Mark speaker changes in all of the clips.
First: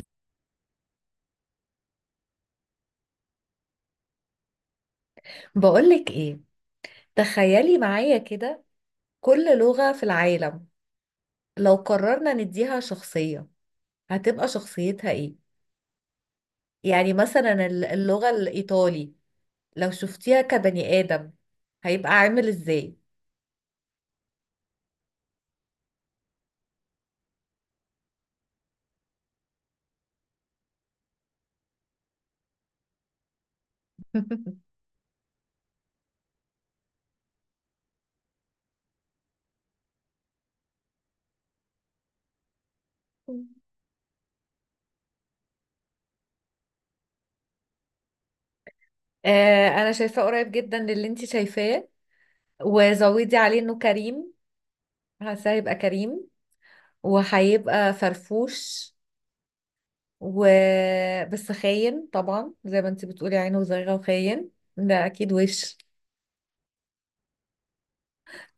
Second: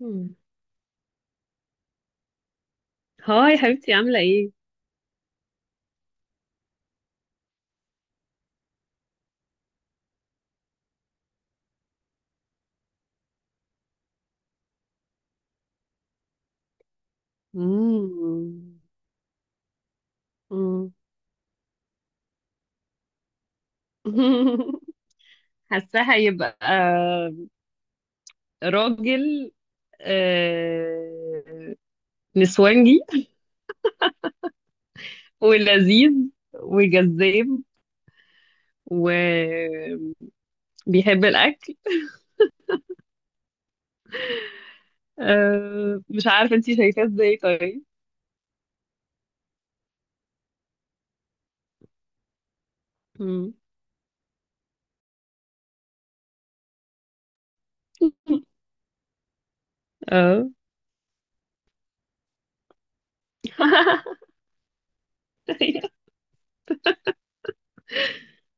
Speaker 1: مم. هاي حبيبتي عاملة ايه؟
Speaker 2: بقولك ايه، تخيلي معايا كده. كل لغة في العالم لو قررنا نديها شخصية، هتبقى شخصيتها ايه؟ يعني مثلا اللغة
Speaker 1: مم.
Speaker 2: الإيطالي، لو شفتيها
Speaker 1: مم.
Speaker 2: كبني آدم، هيبقى عامل ازاي؟
Speaker 1: حاساه هيبقى راجل، آه، نسوانجي. ولذيذ وجذاب وبيحب الأكل. مش عارفة انتي شايفاه ازاي طيب.
Speaker 2: آه، انا شايفاه قريب جدا للي انت شايفاه، وزودي
Speaker 1: مم.
Speaker 2: عليه انه كريم. حاسه هيبقى كريم وهيبقى فرفوش و
Speaker 1: اه.
Speaker 2: بس خاين طبعا، زي ما انت بتقولي عينه زيغه وخاين. ده اكيد وش.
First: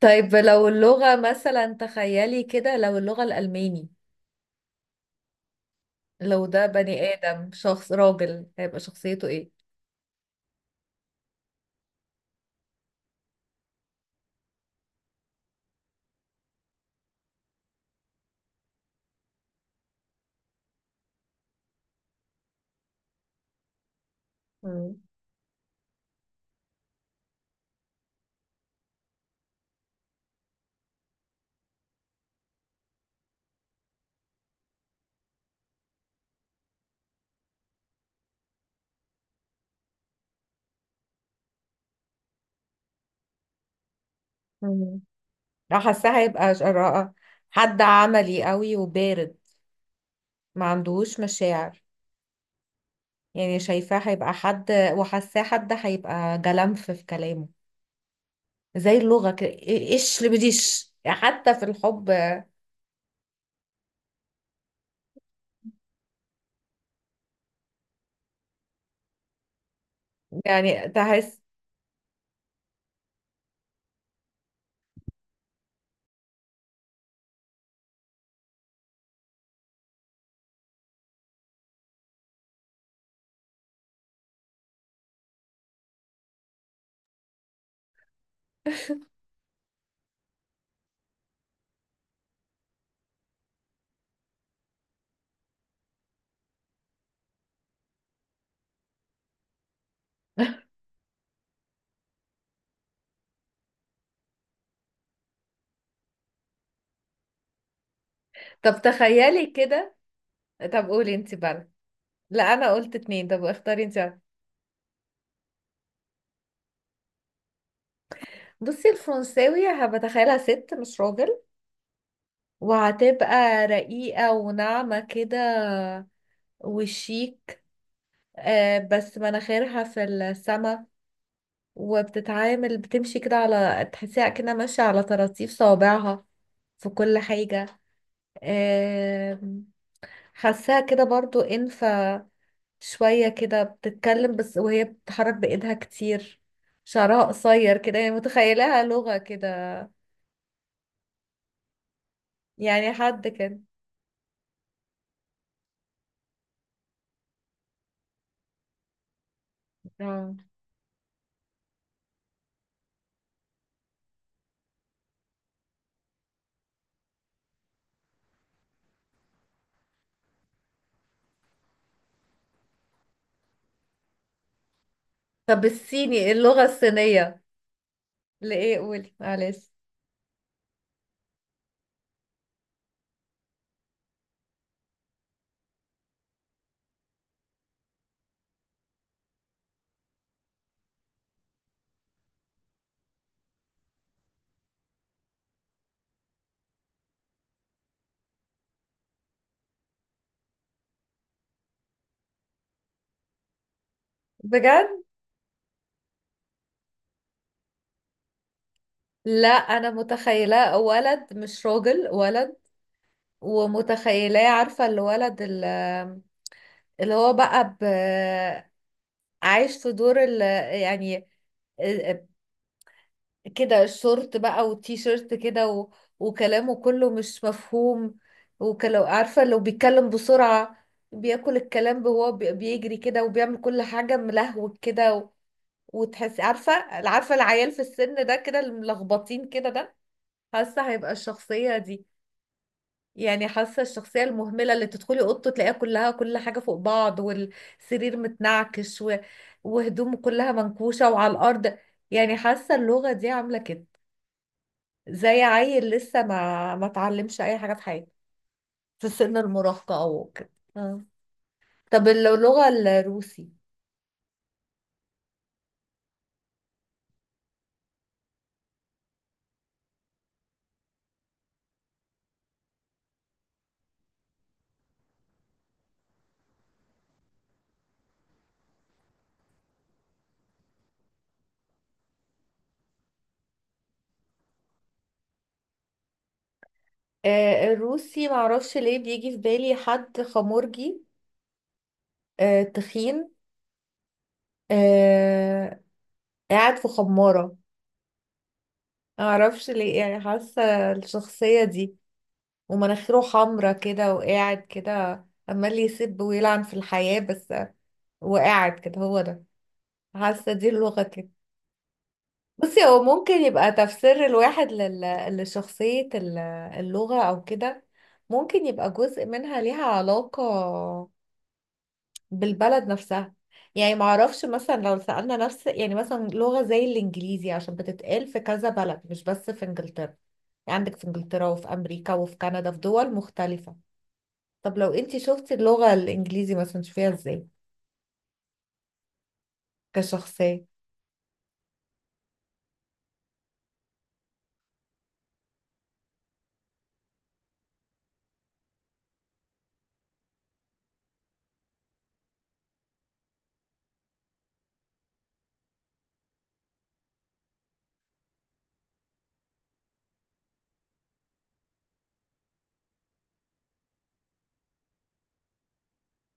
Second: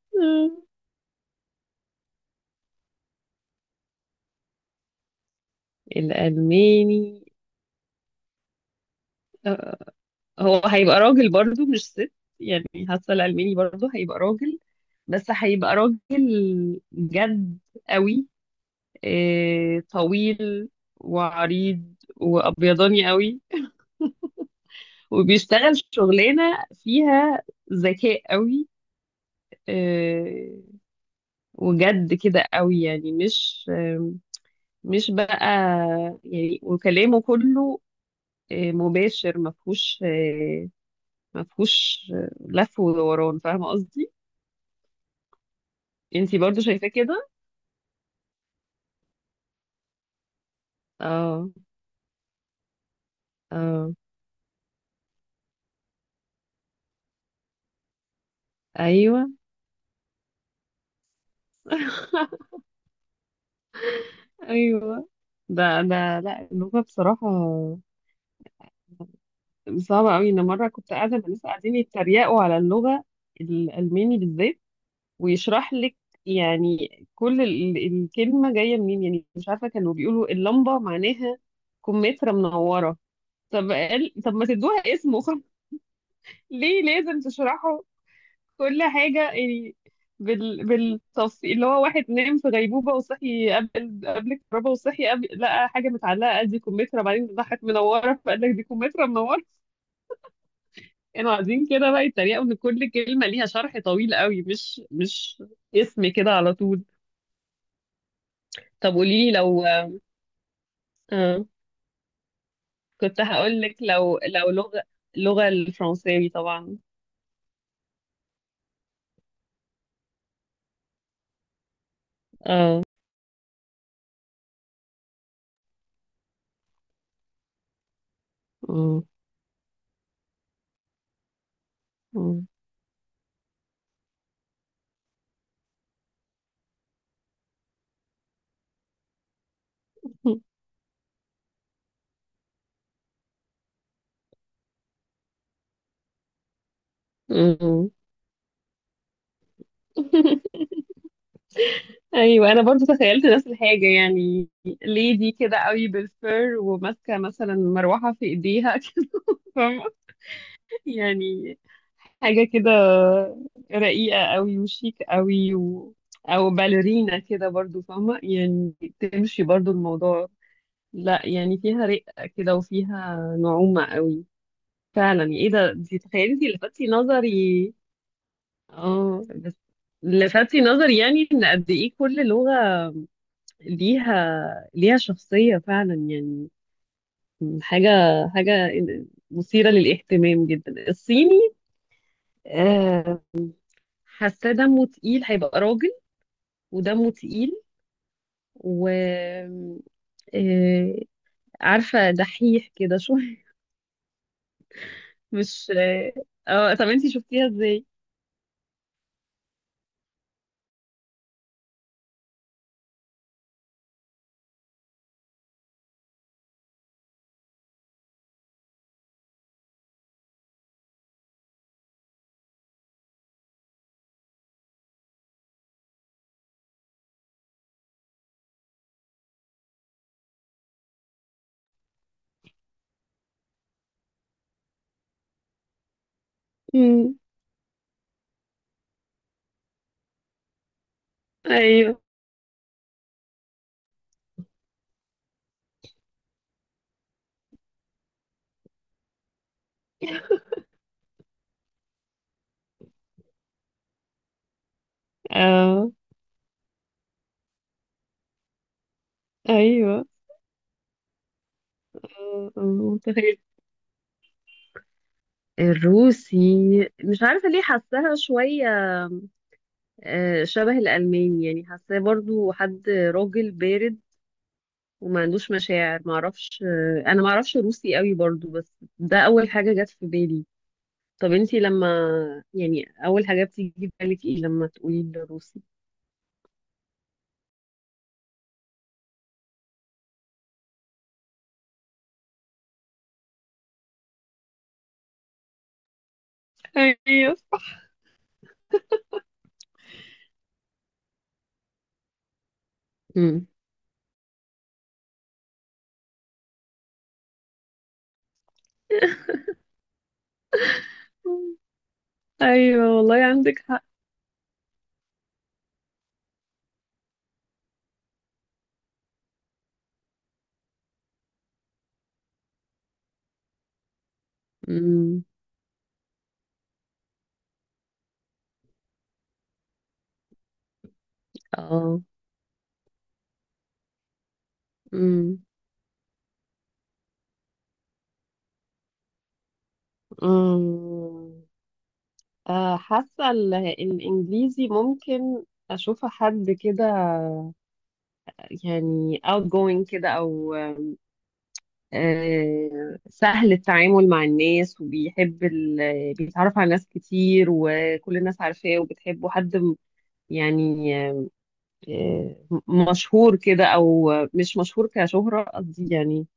Speaker 2: طيب، لو اللغة مثلا تخيلي كده، لو اللغة الألماني، لو ده بني
Speaker 1: الألماني
Speaker 2: آدم، شخص راجل، هيبقى شخصيته ايه؟
Speaker 1: آه. هو هيبقى راجل برضو مش ست، يعني حاسه الألماني برضو هيبقى راجل، بس هيبقى راجل جد قوي، طويل وعريض وأبيضاني قوي،
Speaker 2: مم.
Speaker 1: وبيشتغل شغلانة فيها ذكاء قوي. آه، وجد كده قوي، يعني مش بقى. يعني وكلامه كله مباشر، مفهوش لف ودوران. فاهمة قصدي؟
Speaker 2: مم. لو حاساه
Speaker 1: انتي
Speaker 2: هيبقى
Speaker 1: برضو شايفاه كده.
Speaker 2: حد عملي قوي وبارد، ما عندهوش
Speaker 1: اه.
Speaker 2: مشاعر. يعني
Speaker 1: اه.
Speaker 2: شايفاه هيبقى حد، وحاساه حد هيبقى جلمف في كلامه، زي
Speaker 1: ايوه.
Speaker 2: اللغة كده. ايش اللي بديش حتى في الحب.
Speaker 1: ايوه. ده لا، اللغه بصراحه صعبه قوي. انا مره
Speaker 2: يعني
Speaker 1: كنت قاعده مع
Speaker 2: تحس.
Speaker 1: ناس قاعدين يتريقوا على اللغه الالماني بالذات، ويشرح لك يعني كل الكلمه جايه منين. يعني مش عارفه، كانوا بيقولوا اللمبه معناها كمثرى منوره. طب قال، طب ما تدوها اسمه. ليه لازم تشرحه كل حاجة يعني بالتفصيل؟ اللي هو واحد نام في غيبوبة وصحي قبل الكهرباء، وصحي قبل، لقى حاجة متعلقة قال دي كمثرى، بعدين راحت منورة، فقال لك دي كمثرى منورة. كانوا قاعدين كده بقى يتريقوا إن كل كلمة ليها شرح طويل قوي، مش اسم كده على طول.
Speaker 2: طب
Speaker 1: طب قولي لي
Speaker 2: تخيلي
Speaker 1: لو
Speaker 2: كده. طب قولي انت
Speaker 1: آه.
Speaker 2: بقى. لا، انا قلت
Speaker 1: كنت
Speaker 2: اتنين، طب
Speaker 1: هقول لك
Speaker 2: اختاري انت.
Speaker 1: لو لغة، اللغة الفرنساوي طبعا.
Speaker 2: بصي الفرنساوي هبتخيلها ست مش راجل،
Speaker 1: اه.
Speaker 2: وهتبقى رقيقة وناعمة كده، وشيك،
Speaker 1: آه.
Speaker 2: بس مناخيرها في السما. وبتتعامل، بتمشي كده، على تحسيها كده ماشية على طراطيف صوابعها في كل حاجة. آم، حاساها كده برضو انفة شوية، كده بتتكلم بس وهي بتتحرك بإيدها كتير، شعرها قصير
Speaker 1: آه.
Speaker 2: كده، يعني متخيلها لغة كده.
Speaker 1: ايوه انا برضو
Speaker 2: يعني
Speaker 1: تخيلت
Speaker 2: حد
Speaker 1: نفس
Speaker 2: كده.
Speaker 1: الحاجه. يعني ليدي كده قوي بالفر، وماسكه مثلا مروحه في ايديها كده. فاهمة؟
Speaker 2: آه.
Speaker 1: يعني حاجه كده رقيقه قوي وشيك قوي او باليرينا كده برضو، فاهمه يعني تمشي برضو الموضوع. لا يعني فيها رقه كده، وفيها نعومه قوي فعلا. ايه
Speaker 2: طب
Speaker 1: ده، دي
Speaker 2: الصيني،
Speaker 1: تخيلي انتي
Speaker 2: اللغة
Speaker 1: لفتي
Speaker 2: الصينية،
Speaker 1: نظري.
Speaker 2: لإيه؟ قولي
Speaker 1: اه بس
Speaker 2: معلش.
Speaker 1: لفتي نظري يعني ان قد ايه كل لغه ليها شخصية فعلا يعني. حاجة حاجة مثيرة للاهتمام جدا. الصيني آه، حاسة دمه تقيل، هيبقى راجل ودمه تقيل، و آه، عارفة دحيح كده شوية.
Speaker 2: بجد.
Speaker 1: مش اه. طب انتي شفتيها ازاي؟
Speaker 2: لا، أنا متخيلاه ولد مش راجل، ولد. ومتخيلاه، عارفة الولد اللي هو بقى عايش في دور يعني كده الشورت بقى والتي شيرت كده وكلامه كله مش مفهوم، وكلو. عارفة، لو بيتكلم بسرعة بياكل الكلام، وهو بيجري كده وبيعمل كل حاجة ملهوج كده، وتحسي عارفة.
Speaker 1: مم،
Speaker 2: عارفة العيال في السن ده كده، الملخبطين كده ده، حاسة هيبقى الشخصية
Speaker 1: ايوه.
Speaker 2: دي. يعني حاسة الشخصية المهملة، اللي تدخلي أوضته تلاقيها كلها، كل حاجة فوق بعض والسرير متنعكش وهدومه كلها منكوشة وعلى الأرض. يعني حاسة اللغة دي عاملة كده، زي عيل
Speaker 1: اه.
Speaker 2: لسه ما اتعلمش أي حاجة في حياته، في سن المراهقة
Speaker 1: ايوه.
Speaker 2: أو كده. آه. طب
Speaker 1: آه.
Speaker 2: اللغة
Speaker 1: متخيل
Speaker 2: الروسي.
Speaker 1: الروسي. مش عارفة ليه حاساها شوية شبه الألماني، يعني حاساه برضو حد راجل بارد، وما عندوش مشاعر، معرفش. أنا معرفش روسي قوي برضو، بس ده أول حاجة جت في بالي. طب انتي لما، يعني أول حاجة بتيجي في بالك ايه لما تقولي الروسي؟
Speaker 2: الروسي معرفش ليه بيجي في بالي حد خمورجي، تخين، آه... قاعد في
Speaker 1: ايوه.
Speaker 2: خمارة. معرفش ليه، يعني حاسة الشخصية دي، ومناخيره
Speaker 1: مم.
Speaker 2: حمرا كده، وقاعد كده عمال يسب ويلعن في الحياة بس. وقاعد كده، هو ده. حاسة دي اللغة كده. بصي،
Speaker 1: ايوه
Speaker 2: هو
Speaker 1: والله
Speaker 2: ممكن
Speaker 1: عندك
Speaker 2: يبقى
Speaker 1: حق.
Speaker 2: تفسير الواحد لشخصية اللغة أو كده، ممكن يبقى جزء منها ليها علاقة بالبلد نفسها. يعني معرفش مثلا، لو
Speaker 1: مم.
Speaker 2: سألنا نفس، يعني مثلا لغة زي الإنجليزي عشان بتتقال في كذا بلد مش بس في إنجلترا. يعني عندك في إنجلترا وفي
Speaker 1: اه.
Speaker 2: أمريكا وفي كندا، في دول مختلفة. طب لو أنتي
Speaker 1: مم.
Speaker 2: شفتي اللغة الإنجليزي مثلا، تشوفيها إزاي كشخصية؟
Speaker 1: أمم، آه، حاسة الإنجليزي ممكن أشوف حد كده، يعني outgoing كده أو سهل التعامل مع الناس، وبيحب بيتعرف على ناس كتير، وكل الناس عارفاه وبتحبه، حد يعني آه، مشهور كده، او مش مشهور كشهرة قصدي يعني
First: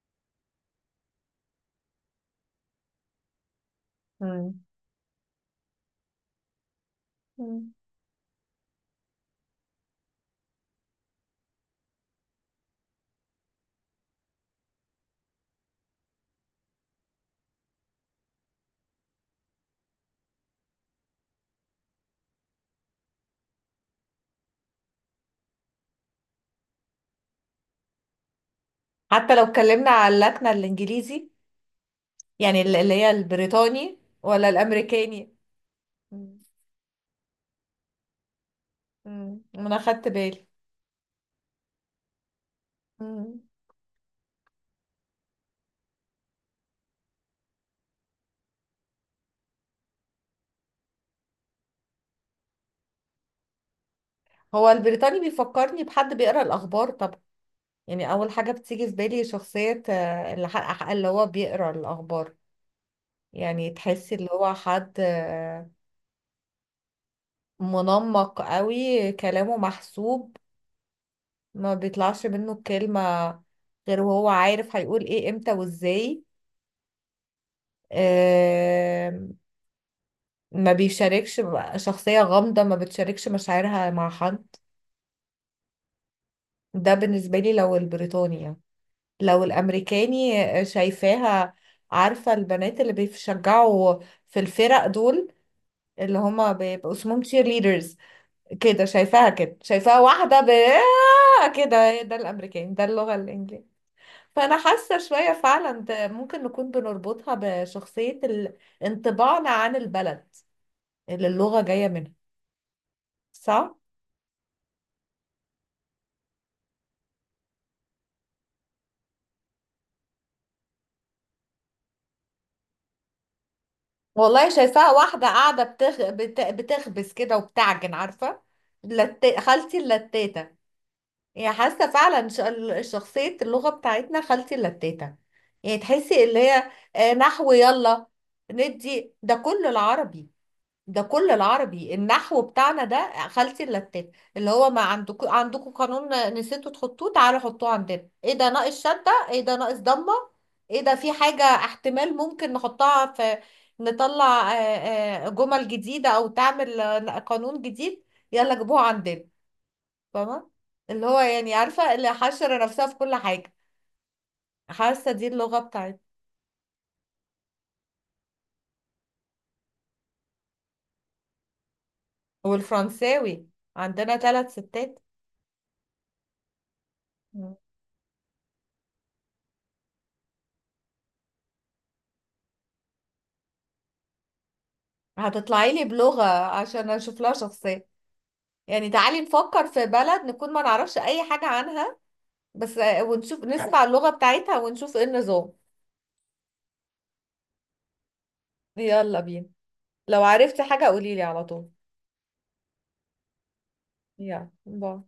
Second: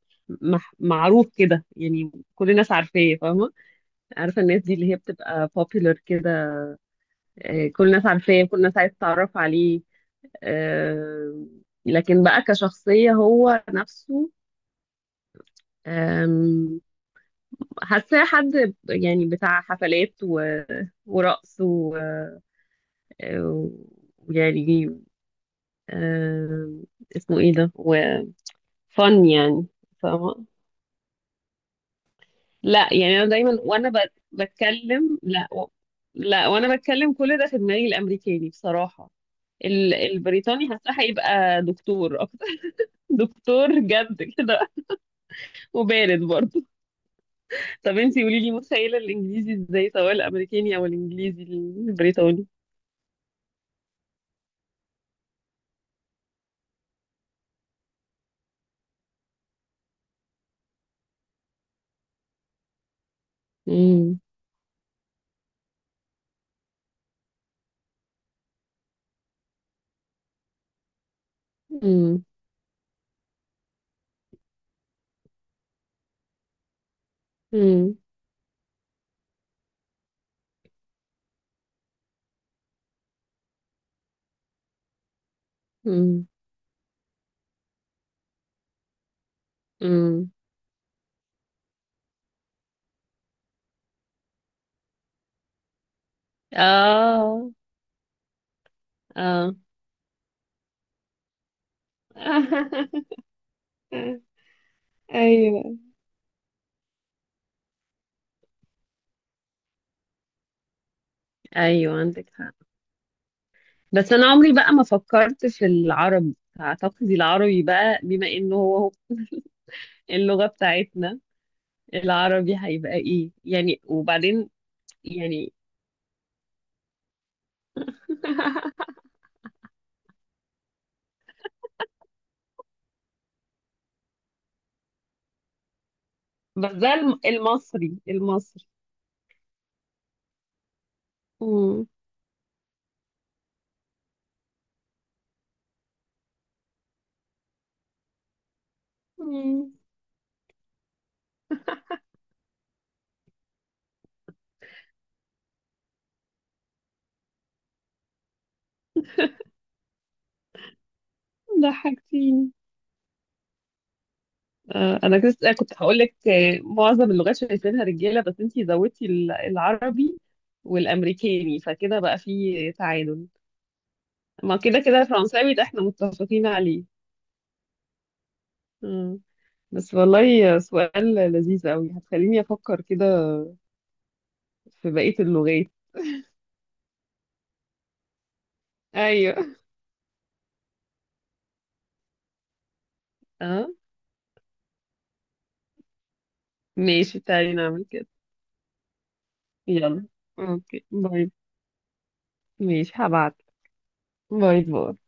Speaker 1: معروف كده، يعني كل الناس عارفاه فاهمة. عارفة
Speaker 2: مم.
Speaker 1: الناس دي اللي هي بتبقى popular كده.
Speaker 2: مم.
Speaker 1: كل الناس عارفاه، كل الناس عايزة تتعرف عليه، آه، لكن بقى كشخصية هو نفسه، حاساه حد يعني بتاع حفلات ورقص ويعني آه، اسمه ايه ده، وفن،
Speaker 2: حتى لو
Speaker 1: يعني،
Speaker 2: اتكلمنا على
Speaker 1: فاهمة.
Speaker 2: اللكنة الإنجليزي، يعني اللي
Speaker 1: لا
Speaker 2: هي
Speaker 1: يعني انا دايما وانا
Speaker 2: البريطاني ولا
Speaker 1: بتكلم،
Speaker 2: الأمريكاني. مم.
Speaker 1: لا وانا بتكلم كل ده في دماغي الامريكاني، بصراحة.
Speaker 2: مم. أنا خدت بالي.
Speaker 1: البريطاني حاساه هيبقى دكتور اكتر.
Speaker 2: مم.
Speaker 1: دكتور جد كده، وبارد برضه. طب انتي قولي لي متخيلة الانجليزي ازاي، سواء الامريكاني او الانجليزي البريطاني.
Speaker 2: هو البريطاني بيفكرني بحد بيقرأ الأخبار طبعا. يعني اول حاجه بتيجي في بالي شخصيه اللي حق، اللي هو بيقرا الاخبار. يعني تحسي
Speaker 1: امم.
Speaker 2: اللي هو حد منمق قوي، كلامه محسوب، ما بيطلعش منه الكلمه غير وهو عارف هيقول ايه، امتى وازاي.
Speaker 1: امم.
Speaker 2: آه، ما بيشاركش شخصيه غامضه ما بتشاركش مشاعرها مع حد.
Speaker 1: امم.
Speaker 2: ده بالنسبه لي، لو البريطاني يعني. لو
Speaker 1: امم.
Speaker 2: الامريكاني، شايفاها، عارفه البنات اللي بيشجعوا في الفرق دول، اللي هما بيبقوا اسمهم تشير
Speaker 1: اه.
Speaker 2: ليدرز، كده شايفاها،
Speaker 1: اه.
Speaker 2: كده شايفاها واحدة ب آه كده. ده الأمريكاني، ده اللغة الإنجليزية. فأنا حاسة شوية
Speaker 1: ايوه.
Speaker 2: فعلا ده ممكن نكون بنربطها بشخصية انطباعنا عن البلد اللي اللغة جاية
Speaker 1: ايوه
Speaker 2: منها.
Speaker 1: عندك حق.
Speaker 2: صح؟
Speaker 1: بس انا عمري بقى ما فكرت في العربي. اعتقد العربي بقى بما انه هو اللغة بتاعتنا، العربي هيبقى ايه يعني،
Speaker 2: والله
Speaker 1: وبعدين
Speaker 2: شايفاها واحدة
Speaker 1: يعني.
Speaker 2: قاعدة بتخبز كده وبتعجن، عارفة. خالتي اللتاتة. يعني حاسه فعلا شخصيه اللغه بتاعتنا خالتي اللتاتة. يعني تحسي اللي
Speaker 1: بس
Speaker 2: هي
Speaker 1: ده
Speaker 2: نحو.
Speaker 1: المصري،
Speaker 2: يلا،
Speaker 1: المصري.
Speaker 2: ندي. ده كله العربي، ده كله
Speaker 1: امم.
Speaker 2: العربي، النحو بتاعنا ده خالتي اللتاتة، اللي هو ما عندكم، عندكم قانون نسيتوا تحطوه، تعالوا حطوه عندنا. ايه ده؟ ناقص شده. ايه ده؟
Speaker 1: امم.
Speaker 2: ناقص ضمه. ايه ده؟ في حاجه احتمال ممكن نحطها في، نطلع جمل جديده، او تعمل قانون جديد، يلا جيبوها عندنا. فاهمة؟ اللي هو يعني، عارفة، اللي
Speaker 1: ضحكتيني.
Speaker 2: حشر نفسها في كل حاجة. حاسة
Speaker 1: انا
Speaker 2: دي
Speaker 1: كنت
Speaker 2: اللغة
Speaker 1: كنت هقول
Speaker 2: بتاعتنا.
Speaker 1: لك معظم اللغات شايفينها رجاله، بس انتي زودتي العربي والامريكاني، فكده بقى في تعادل.
Speaker 2: والفرنساوي، عندنا ثلاث
Speaker 1: ما كده
Speaker 2: ستات.
Speaker 1: كده الفرنساوي ده احنا متفقين عليه.
Speaker 2: مم.
Speaker 1: مم. بس والله سؤال لذيذ قوي، هتخليني افكر كده في بقيه اللغات.
Speaker 2: هتطلعي لي بلغة عشان اشوف لها شخصية. يعني تعالي
Speaker 1: ايوه.
Speaker 2: نفكر في بلد نكون ما نعرفش اي حاجة عنها، بس ونشوف،
Speaker 1: اه.
Speaker 2: نسمع اللغة بتاعتها ونشوف ايه النظام.
Speaker 1: ماشي، تعالي نعمل كده.
Speaker 2: يلا بينا.
Speaker 1: يلا.
Speaker 2: لو عرفتي حاجة
Speaker 1: اوكي
Speaker 2: قوليلي
Speaker 1: باي.
Speaker 2: على طول.
Speaker 1: ماشي هبعت.
Speaker 2: يلا،
Speaker 1: باي باي.
Speaker 2: باي.